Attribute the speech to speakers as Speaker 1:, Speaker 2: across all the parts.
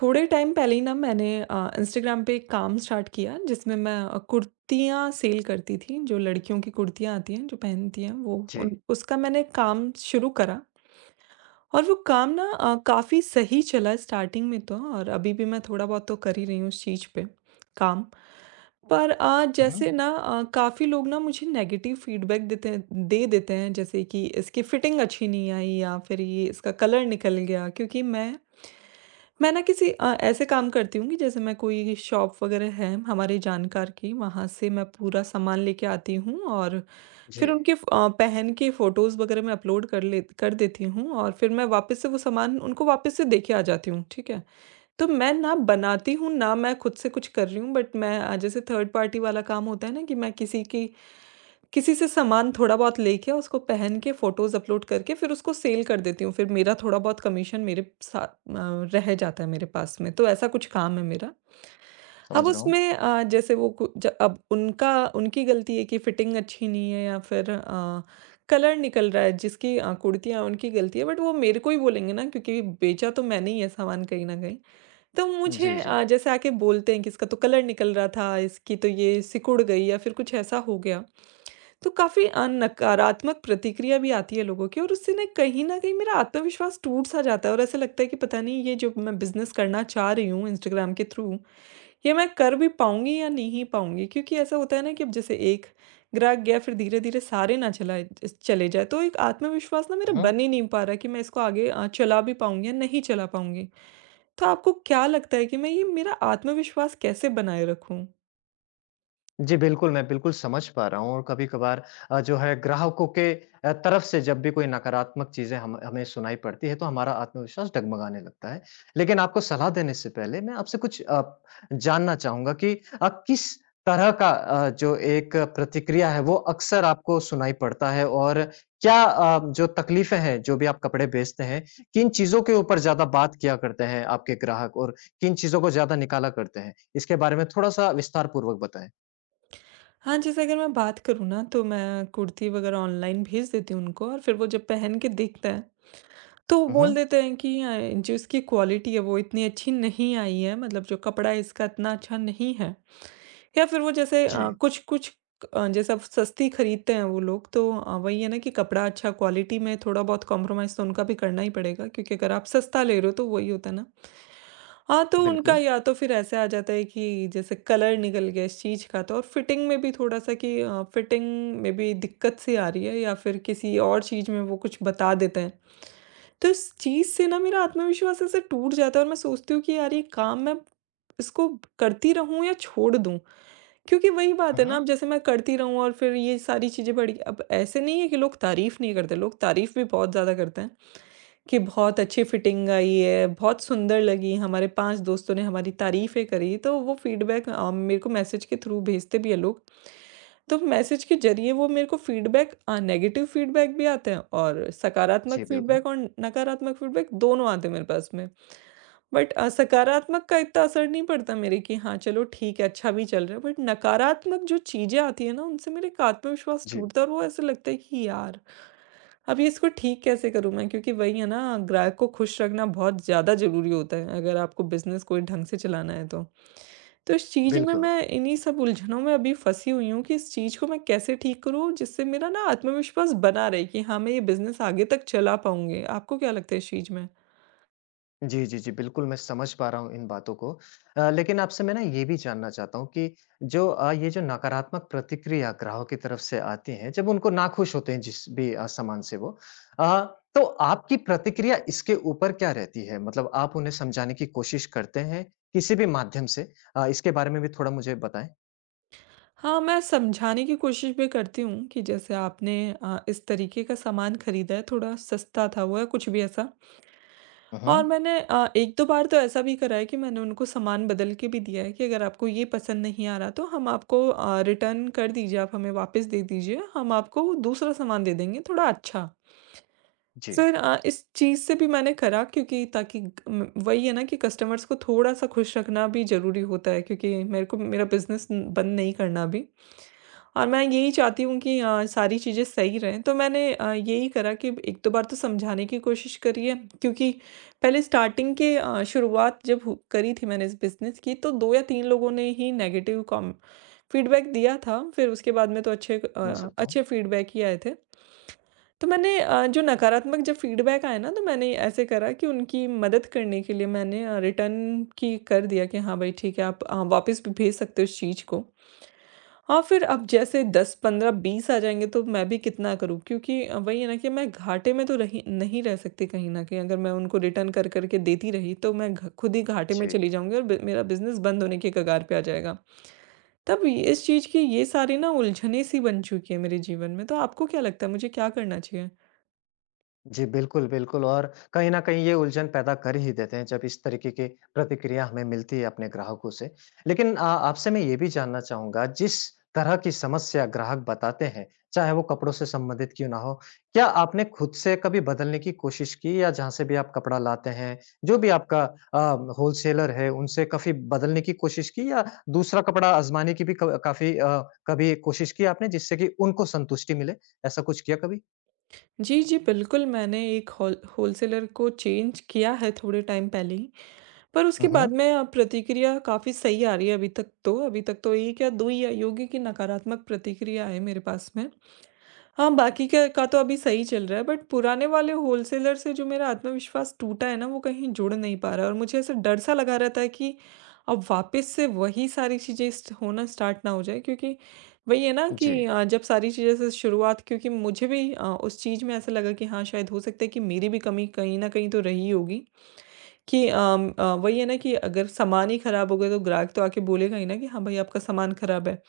Speaker 1: थोड़े टाइम पहले ही ना मैंने इंस्टाग्राम पे एक काम स्टार्ट किया, जिसमें मैं कुर्तियाँ सेल करती थी। जो लड़कियों की कुर्तियाँ आती हैं, जो पहनती हैं, वो
Speaker 2: जी।
Speaker 1: उन उसका मैंने काम शुरू करा। और वो काम ना काफ़ी सही चला स्टार्टिंग में तो, और अभी भी मैं थोड़ा बहुत तो कर ही रही हूँ उस चीज़ पे काम। पर
Speaker 2: हुँ,
Speaker 1: जैसे
Speaker 2: हुँ।
Speaker 1: ना काफ़ी लोग ना मुझे नेगेटिव फीडबैक देते हैं दे देते हैं, जैसे कि इसकी फिटिंग अच्छी नहीं आई, या फिर ये इसका कलर निकल गया। क्योंकि मैं ना किसी ऐसे काम करती हूँ कि जैसे, मैं कोई शॉप वगैरह है हमारे जानकार की, वहाँ से मैं पूरा सामान लेके आती हूँ, और फिर
Speaker 2: जी,
Speaker 1: उनके पहन के फ़ोटोज़ वगैरह मैं अपलोड कर देती हूँ, और फिर मैं वापस से वो सामान उनको वापस से देके आ जाती हूँ, ठीक है? तो मैं ना बनाती हूँ, ना मैं खुद से कुछ कर रही हूँ, बट मैं जैसे थर्ड पार्टी वाला काम होता है ना, कि मैं किसी से सामान थोड़ा बहुत लेके, उसको पहन के फ़ोटोज़ अपलोड करके, फिर उसको सेल कर देती हूँ। फिर मेरा थोड़ा बहुत कमीशन रह जाता है मेरे पास में, तो ऐसा कुछ काम है मेरा। अब
Speaker 2: समझ रहा हूँ।
Speaker 1: उसमें जैसे वो कु ज अब उनका उनकी गलती है कि फिटिंग अच्छी नहीं है, या फिर कलर निकल रहा है जिसकी कुर्तियाँ, उनकी गलती है, बट वो मेरे को ही बोलेंगे ना, क्योंकि बेचा तो मैंने ही है सामान कहीं न कहीं। तो
Speaker 2: जी,
Speaker 1: मुझे
Speaker 2: जी।
Speaker 1: जैसे आके बोलते हैं कि इसका तो कलर निकल रहा था, इसकी तो ये सिकुड़ गई, या फिर कुछ ऐसा हो गया। तो काफ़ी नकारात्मक प्रतिक्रिया भी आती है लोगों की, और उससे ना कहीं न कहीं मेरा आत्मविश्वास टूट-सा जाता है, और ऐसा लगता है कि पता नहीं, ये जो मैं बिज़नेस करना चाह रही हूँ इंस्टाग्राम के थ्रू, ये मैं कर भी पाऊँगी या नहीं पाऊँगी? क्योंकि ऐसा होता है ना कि अब जैसे एक ग्राहक गया, फिर धीरे-धीरे सारे ना चलाए ज चले जाएँ। तो एक आत्मविश्वास ना मेरा
Speaker 2: हुँ, हुँ।
Speaker 1: बन ही नहीं पा रहा है कि मैं इसको आगे चला भी पाऊँगी या नहीं चला पाऊँगी। तो आपको क्या लगता है कि मैं, ये मेरा आत्मविश्वास कैसे बनाए रखूँ?
Speaker 2: जी, बिल्कुल, मैं बिल्कुल समझ पा रहा हूँ और कभी-कभार जो है ग्राहकों के तरफ से जब भी कोई नकारात्मक चीज़ें हम हमें सुनाई पड़ती है, तो हमारा आत्मविश्वास डगमगाने लगता है। लेकिन आपको सलाह देने से पहले मैं आपसे कुछ जानना चाहूँगा कि किस तरह का जो एक प्रतिक्रिया है, वो अक्सर आपको सुनाई पड़ता है और क्या जो तकलीफ़ें हैं, जो भी आप कपड़े बेचते हैं, किन चीज़ों के ऊपर ज़्यादा बात किया करते हैं आपके ग्राहक और किन चीज़ों को ज़्यादा निकाला करते हैं? इसके बारे में थोड़ा-सा विस्तारपूर्वक बताएँ।
Speaker 1: हाँ, जैसे अगर मैं बात करूँ ना, तो मैं कुर्ती वगैरह ऑनलाइन भेज देती हूँ उनको, और फिर वो जब पहन के देखते हैं, तो वो
Speaker 2: हुँ,
Speaker 1: बोल
Speaker 2: हुँ।
Speaker 1: देते हैं कि जो इसकी क्वालिटी है वो इतनी अच्छी नहीं आई है, मतलब जो कपड़ा है इसका इतना अच्छा नहीं है। या फिर वो जैसे
Speaker 2: जी,
Speaker 1: कुछ-कुछ जैसे अब सस्ती खरीदते हैं वो लोग, तो वही है ना कि कपड़ा अच्छा क्वालिटी में थोड़ा बहुत कॉम्प्रोमाइज़ तो उनका भी करना ही पड़ेगा, क्योंकि अगर आप सस्ता ले रहे हो तो वही होता है ना। हाँ, तो उनका
Speaker 2: बिल्कुल।
Speaker 1: या तो फिर ऐसे आ जाता है कि जैसे कलर निकल गया इस चीज़ का तो, और फिटिंग में भी थोड़ा-सा कि फिटिंग में भी दिक्कत सी आ रही है, या फिर किसी और चीज़ में वो कुछ बता देते हैं। तो इस चीज़ से ना मेरा आत्मविश्वास ऐसे टूट जाता है, और मैं सोचती हूँ कि यार, ये काम मैं इसको करती रहूँ या छोड़ दूँ? क्योंकि वही बात
Speaker 2: हुँ,
Speaker 1: है ना,
Speaker 2: हुँ।
Speaker 1: अब जैसे मैं करती रहूँ और फिर ये सारी चीज़ें बढ़ी अब ऐसे नहीं है कि लोग तारीफ़ नहीं करते, लोग तारीफ़ भी बहुत ज़्यादा करते हैं। कि बहुत अच्छी फिटिंग आई है, बहुत सुंदर लगी, हमारे 5 दोस्तों ने हमारी तारीफ़ें करी, तो वो फीडबैक मेरे को मैसेज के थ्रू भेजते भी हैं लोग। तो मैसेज के ज़रिए वो मेरे को नेगेटिव फीडबैक भी आते हैं, और सकारात्मक
Speaker 2: जी, बिल्कुल।
Speaker 1: फीडबैक और नकारात्मक फीडबैक दोनों आते हैं मेरे पास में। बट सकारात्मक का इतना असर नहीं पड़ता मेरे, कि हाँ चलो ठीक है, अच्छा भी चल रहा है, बट नकारात्मक जो चीजें आती है ना, उनसे मेरे का आत्मविश्वास
Speaker 2: जी,
Speaker 1: टूटता है, और वो ऐसा लगता है कि यार, अब ये इसको ठीक कैसे करूँ मैं, क्योंकि वही है ना, ग्राहक को खुश रखना बहुत ज़्यादा ज़रूरी होता है अगर आपको बिजनेस कोई ढंग से चलाना है तो इस चीज़ में
Speaker 2: बिल्कुल।
Speaker 1: मैं इन्हीं सब उलझनों में अभी फंसी हुई हूँ, कि इस चीज़ को मैं कैसे ठीक करूँ, जिससे मेरा ना आत्मविश्वास बना रहे कि हाँ, मैं ये बिजनेस आगे तक चला पाऊंगी। आपको क्या लगता है इस चीज़ में?
Speaker 2: जी, जी, जी, बिल्कुल मैं समझ पा रहा हूँ इन बातों को। लेकिन आपसे मैं ना ये भी जानना चाहता हूँ कि जो ये जो नकारात्मक प्रतिक्रिया ग्राहक की तरफ से आती है, जब उनको नाखुश होते हैं जिस भी सामान से वो अ, तो आपकी प्रतिक्रिया इसके ऊपर क्या रहती है? मतलब आप उन्हें समझाने की कोशिश करते हैं किसी भी माध्यम से? इसके बारे में भी थोड़ा मुझे बताएँ।
Speaker 1: हाँ, मैं समझाने की कोशिश भी करती हूँ कि जैसे आपने इस तरीके का सामान खरीदा है, थोड़ा सस्ता था वो या कुछ भी ऐसा।
Speaker 2: हुँ,
Speaker 1: और
Speaker 2: हुँ।
Speaker 1: मैंने 1-2 बार तो ऐसा भी करा है कि मैंने उनको सामान बदल के भी दिया है कि अगर आपको ये पसंद नहीं आ रहा तो हम आपको, रिटर्न कर दीजिए, आप हमें वापस दे दीजिए, हम आपको दूसरा सामान दे देंगे थोड़ा अच्छा।
Speaker 2: जी,
Speaker 1: फिर इस चीज़ से भी मैंने करा, क्योंकि ताकि वही है ना कि कस्टमर्स को थोड़ा-सा खुश रखना भी ज़रूरी होता है, क्योंकि मेरे को मेरा बिज़नेस बंद नहीं करना अभी। और मैं यही चाहती हूँ कि सारी चीज़ें सही रहें, तो मैंने यही करा कि एक दो बार तो समझाने की कोशिश करी है, क्योंकि पहले शुरुआत जब करी थी मैंने इस बिजनेस की, तो दो या तीन लोगों ने ही नेगेटिव कॉम फीडबैक दिया था। फिर उसके बाद में तो
Speaker 2: समझ सकता हूँ।
Speaker 1: अच्छे फीडबैक ही आए थे। तो मैंने जो नकारात्मक जब फीडबैक आया ना, तो मैंने ऐसे करा कि उनकी मदद करने के लिए मैंने रिटर्न की कर दिया, कि हाँ भाई ठीक है, आप वापस भी भेज सकते हो उस चीज़ को। हाँ, फिर अब जैसे 10, 15, 20 आ जाएँगे, तो मैं भी कितना करूँ, क्योंकि वही है ना कि मैं घाटे में तो रही नहीं रह सकती कहीं न कहीं, अगर मैं उनको रिटर्न कर के देती रही, तो मैं घ खुद ही घाटे में
Speaker 2: जी।
Speaker 1: चली जाऊँगी, और ब मेरा बिज़नेस बंद होने की कगार पे आ जाएगा। तब इस चीज़ की ये सारी ना उलझने सी बन चुकी है मेरे जीवन में, तो आपको क्या लगता है, मुझे क्या करना चाहिए?
Speaker 2: जी, बिल्कुल, बिल्कुल और कहीं न कहीं ये उलझन पैदा कर ही देते हैं, जब इस तरीके की प्रतिक्रिया हमें मिलती है अपने ग्राहकों से। लेकिन आपसे मैं ये भी जानना चाहूँगा, जिस तरह की समस्या ग्राहक बताते हैं, चाहे वो कपड़ों से संबंधित क्यों ना हो, क्या आपने खुद से कभी बदलने की कोशिश की या जहाँ से भी आप कपड़ा लाते हैं, जो भी आपका होलसेलर है, उनसे काफ़ी बदलने की कोशिश की या दूसरा कपड़ा आज़माने की भी क काफ़ी कभी कोशिश की आपने, जिससे कि उनको संतुष्टि मिले? ऐसा कुछ किया कभी?
Speaker 1: जी, जी, बिल्कुल, मैंने एक होलसेलर को चेंज किया है थोड़े टाइम पहले ही। पर उसके
Speaker 2: हुँ,
Speaker 1: बाद
Speaker 2: हुँ।
Speaker 1: में प्रतिक्रिया काफ़ी सही आ रही है अभी तक तो। अभी तक तो 1 या 2 ही आई होगी कि नकारात्मक प्रतिक्रिया आए मेरे पास में। हाँ, बाकी के का तो अभी सही चल रहा है, बट पुराने वाले होलसेलर से जो मेरा आत्मविश्वास टूटा है ना, वो कहीं जुड़ नहीं पा रहा है, और मुझे ऐसा डर सा लगा रहता है कि अब वापस से वही सारी चीज़ें स्ट होना स्टार्ट ना हो जाए, क्योंकि वही है ना
Speaker 2: जी।
Speaker 1: कि जब सारी चीज़ें से शुरुआत, क्योंकि मुझे भी उस चीज़ में ऐसा लगा कि हाँ, शायद हो सकता है कि मेरी भी कमी कहीं न कहीं तो रही होगी। कि वही है ना कि अगर सामान ही खराब हो गया, तो ग्राहक तो आके बोलेगा ही ना कि हाँ भाई, आपका सामान खराब है।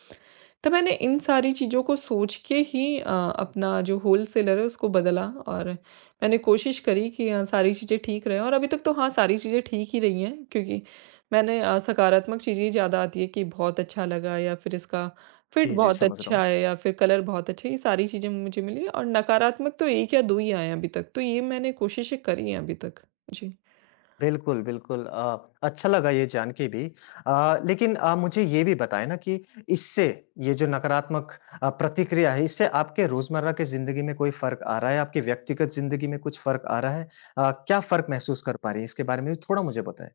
Speaker 1: तो मैंने इन सारी चीज़ों को सोच के ही अपना जो होलसेलर है उसको बदला, और मैंने कोशिश करी कि हाँ, सारी चीज़ें ठीक रहें, और अभी तक तो हाँ, सारी चीज़ें ठीक ही रही हैं, क्योंकि मैंने सकारात्मक चीज़ें ही ज़्यादा आती है, कि बहुत अच्छा लगा, या फिर इसका फिट
Speaker 2: जी, जी,
Speaker 1: बहुत
Speaker 2: समझ रहा
Speaker 1: अच्छा
Speaker 2: हूँ।
Speaker 1: है, या फिर कलर बहुत अच्छा है, ये सारी चीज़ें मुझे मिली, और नकारात्मक तो 1 या 2 ही आए हैं अभी तक। तो ये मैंने कोशिशें करी हैं अभी तक। जी।
Speaker 2: बिल्कुल, बिल्कुल अच्छा लगा ये जान के भी लेकिन मुझे ये भी बताएँ ना कि इससे ये जो नकारात्मक प्रतिक्रिया है, इससे आपके रोज़मर्रा की ज़िंदगी में कोई फ़र्क आ रहा है? आपकी व्यक्तिगत ज़िंदगी में कुछ फ़र्क आ रहा है? क्या फ़र्क महसूस कर पा रही हैं? इसके बारे में भी थोड़ा मुझे बताएँ।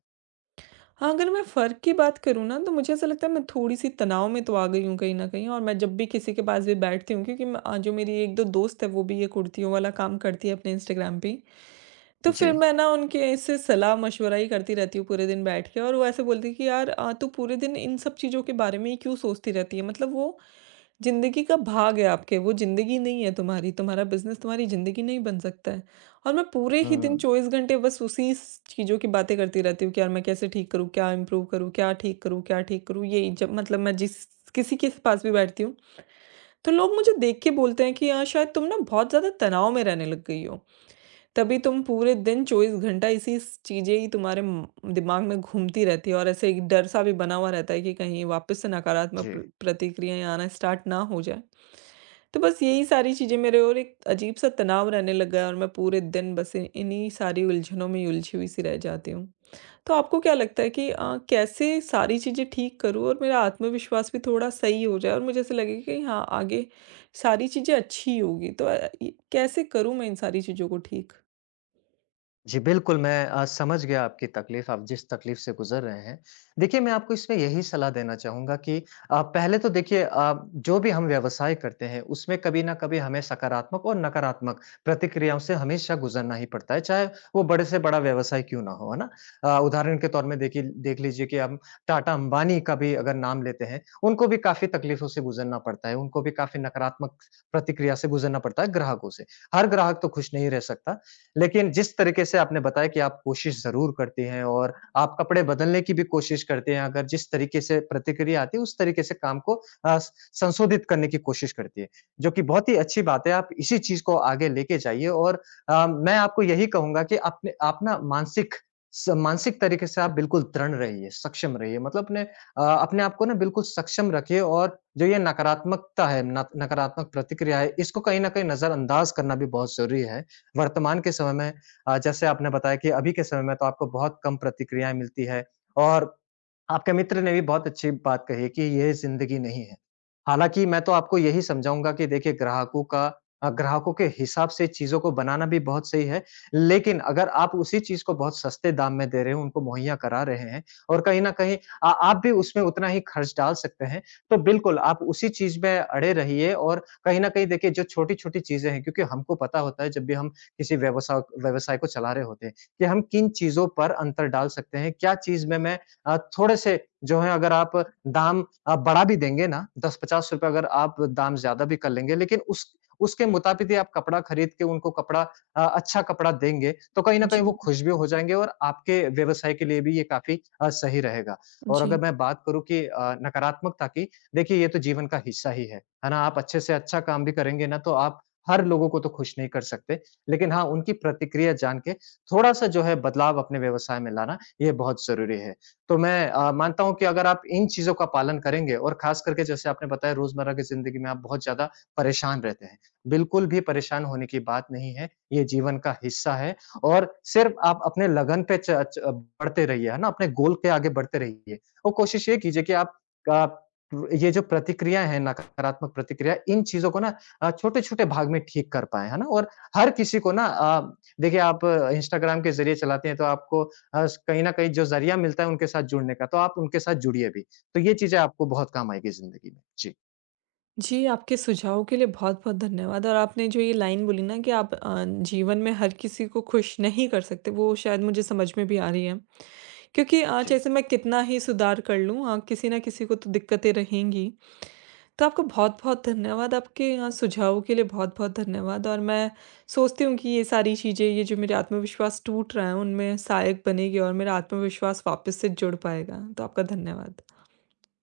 Speaker 1: हाँ, अगर मैं फ़र्क की बात करूँ ना, तो मुझे ऐसा लगता है मैं थोड़ी-सी तनाव में तो आ गई हूँ कहीं न कहीं, और मैं जब भी किसी के पास भी बैठती हूँ, क्योंकि जो मेरी 1-2 दोस्त है, वो भी ये कुर्तियों वाला काम करती है अपने इंस्टाग्राम पे ही। तो फिर
Speaker 2: जी।
Speaker 1: मैं ना उनके इससे सलाह-मशवरा ही करती रहती हूँ पूरे दिन बैठ के, और वो ऐसे बोलती है कि यार, तू पूरे दिन इन सब चीज़ों के बारे में ही क्यों सोचती रहती है? मतलब वो ज़िंदगी का भाग है आपके, वो ज़िंदगी नहीं है तुम्हारी, तुम्हारा बिज़नेस तुम्हारी ज़िंदगी नहीं बन सकता है। और मैं पूरे ही दिन
Speaker 2: हुँ,
Speaker 1: 24 घंटे बस उसी स चीज़ों की बातें करती रहती हूँ कि यार, मैं कैसे ठीक करूँ, क्या इम्प्रूव करूँ, क्या ठीक करूँ, क्या ठीक करूँ? यही जब मैं जिस किसी के पास भी बैठती हूँ, तो लोग मुझे देख के बोलते हैं कि, शायद तुम ना बहुत ज़्यादा तनाव में रहने लग गई हो। तभी तुम पूरे दिन 24 घंटा इसी स चीज़ें ही तुम्हारे म दिमाग में घूमती रहती है।" और ऐसे एक डर-सा भी बना हुआ रहता है कि कहीं वापस से नकारात्मक
Speaker 2: जी।
Speaker 1: प्रतिक्रियाएँ आना स्टार्ट ना हो जाएँ। तो बस यही सारी चीज़ें मेरे, और एक अजीब-सा तनाव रहने लगा है, और मैं पूरे दिन बस इ इन्हीं सारी उलझनों में ही उलझी हुई सी रह जाती हूँ। तो आपको क्या लगता है कि कैसे सारी चीज़ें ठीक करूँ, और मेरा आत्मविश्वास भी थोड़ा सही हो जाए, और मुझे ऐसा लगे कि हाँ, आगे सारी चीज़ें अच्छी होगी। तो इ कैसे करूँ मैं इन सारी चीज़ों को ठीक?
Speaker 2: जी, बिल्कुल, मैं समझ गया आपकी तकलीफ़, आप जिस तकलीफ़ से गुज़र रहे हैं। देखिए, मैं आपको इसमें यही सलाह देना चाहूँगा कि पहले तो देखिए जो भी हम व्यवसाय करते हैं, उसमें कभी न कभी हमें सकारात्मक और नकारात्मक प्रतिक्रियाओं से हमेशा गुज़रना ही पड़ता है, चाहे वो बड़े से बड़ा व्यवसाय क्यों ना हो, है ना? उदाहरण के तौर में देख लीजिए कि हम टाटा अंबानी का भी अगर नाम लेते हैं, उनको भी काफ़ी तकलीफ़ों से गुज़रना पड़ता है, उनको भी काफ़ी नकारात्मक प्रतिक्रिया से गुज़रना पड़ता है ग्राहकों से। हर ग्राहक तो खुश नहीं रह सकता, लेकिन जिस तरीके से आपने बताया कि आप कोशिश ज़रूर करती हैं और आप कपड़े बदलने की भी कोशिश करते हैं, अगर जिस तरीके से प्रतिक्रिया आती है, उस तरीके से काम को अ, स संशोधित करने की कोशिश करती है, जो कि बहुत ही अच्छी बात है। आप इसी चीज़ को आगे लेके जाइए और मैं आपको यही कहूँगा कि अपने आप ना मानसिक तरीके से आप बिल्कुल दृढ़ रहिए, सक्षम रहिए मतलब अपने अपने आप को ना बिल्कुल सक्षम रखिए और जो ये नकारात्मकता है, नक नकारात्मक प्रतिक्रिया है, इसको कहीं न कहीं नज़रअंदाज करना भी बहुत ज़रूरी है। वर्तमान के समय में जैसे आपने बताया कि अभी के समय में तो आपको बहुत कम प्रतिक्रियाएँ मिलती है और आपके मित्र ने भी बहुत अच्छी बात कही कि ये ज़िंदगी नहीं है। हालाँकि मैं तो आपको यही समझाऊँगा कि देखिए ग्राहकों के हिसाब से चीज़ों को बनाना भी बहुत सही है, लेकिन अगर आप उसी चीज़ को बहुत सस्ते दाम में दे रहे हो, उनको मुहैया करा रहे हैं और कहीं न कहीं आप भी उसमें उतना ही खर्च डाल सकते हैं। तो बिल्कुल आप उसी चीज़ में अड़े रहिए और कहीं न कहीं देखिए जो छोटी-छोटी चीज़ें हैं क्योंकि हमको पता होता है जब भी हम किसी व्यवसा व्यवसाय को चला रहे होते हैं, कि हम किन चीज़ों पर अंतर डाल सकते हैं, क्या चीज़ में मैं थोड़े से जो है अगर आप दाम बढ़ा भी देंगे ना, 10-50 रुपए अगर आप दाम ज़्यादा भी कर लेंगे, लेकिन उस उसके मुताबिक ही आप कपड़ा खरीद के उनको अच्छा कपड़ा देंगे, तो कहीं न
Speaker 1: जी,
Speaker 2: कहीं वो खुश भी हो जाएँगे और आपके व्यवसाय के लिए भी ये काफ़ी सही रहेगा। और अगर
Speaker 1: जी।
Speaker 2: मैं बात करूँ कि नकारात्मकता की, देखिए ये तो जीवन का हिस्सा ही है ना? आप अच्छे से अच्छा काम भी करेंगे ना, तो आप हर लोगों को तो खुश नहीं कर सकते, लेकिन हाँ, उनकी प्रतिक्रिया जान के थोड़ा-सा जो है बदलाव अपने व्यवसाय में लाना, ये बहुत ज़रूरी है। तो मैं मानता हूँ कि अगर आप इन चीज़ों का पालन करेंगे और ख़ास करके जैसे आपने बताया रोज़मर्रा की ज़िंदगी में आप बहुत ज़्यादा परेशान रहते हैं। बिल्कुल भी परेशान होने की बात नहीं है, ये जीवन का हिस्सा है और सिर्फ़ आप अपने लगन पे च च बढ़ते रहिए, है ना? अपने गोल के आगे बढ़ते रहिए और कोशिश ये कीजिए कि आप ये जो प्रतिक्रिया है, नकारात्मक प्रतिक्रिया, इन चीज़ों को ना छोटे-छोटे भाग में ठीक कर पाएँ, है ना? और हर किसी को ना देखिए आप इंस्टाग्राम के ज़रिए चलाते हैं तो आपको हस कहीं न कहीं जो ज़रिया मिलता है उनके साथ जुड़ने का, तो आप उनके साथ जुड़िए भी। तो ये चीज़ें आपको बहुत काम आएगी ज़िंदगी में। जी।
Speaker 1: जी, आपके सुझाव के लिए बहुत-बहुत धन्यवाद, और आपने जो ये लाइन बोली ना कि आप जीवन में हर किसी को खुश नहीं कर सकते, वो शायद मुझे समझ में भी आ रही है। क्योंकि
Speaker 2: जी।
Speaker 1: जैसे मैं कितना ही सुधार कर लूँ, किसी ना किसी को तो दिक्कतें रहेंगी। तो आपका बहुत-बहुत धन्यवाद, आपके सुझावों के लिए बहुत-बहुत धन्यवाद, और मैं सोचती हूँ कि ये सारी चीज़ें, ये जो मेरे आत्मविश्वास टूट रहा है, उनमें सहायक बनेगी, और मेरा आत्मविश्वास वापस से जुड़ पाएगा। तो आपका धन्यवाद।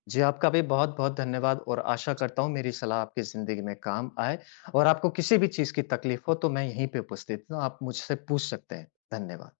Speaker 2: जी, आपका भी बहुत-बहुत धन्यवाद और आशा करता हूँ मेरी सलाह आपकी ज़िंदगी में काम आए और आपको किसी भी चीज़ की तकलीफ़ हो तो मैं यहीं पे उपस्थित हूँ, आप मुझसे पूछ सकते हैं। धन्यवाद।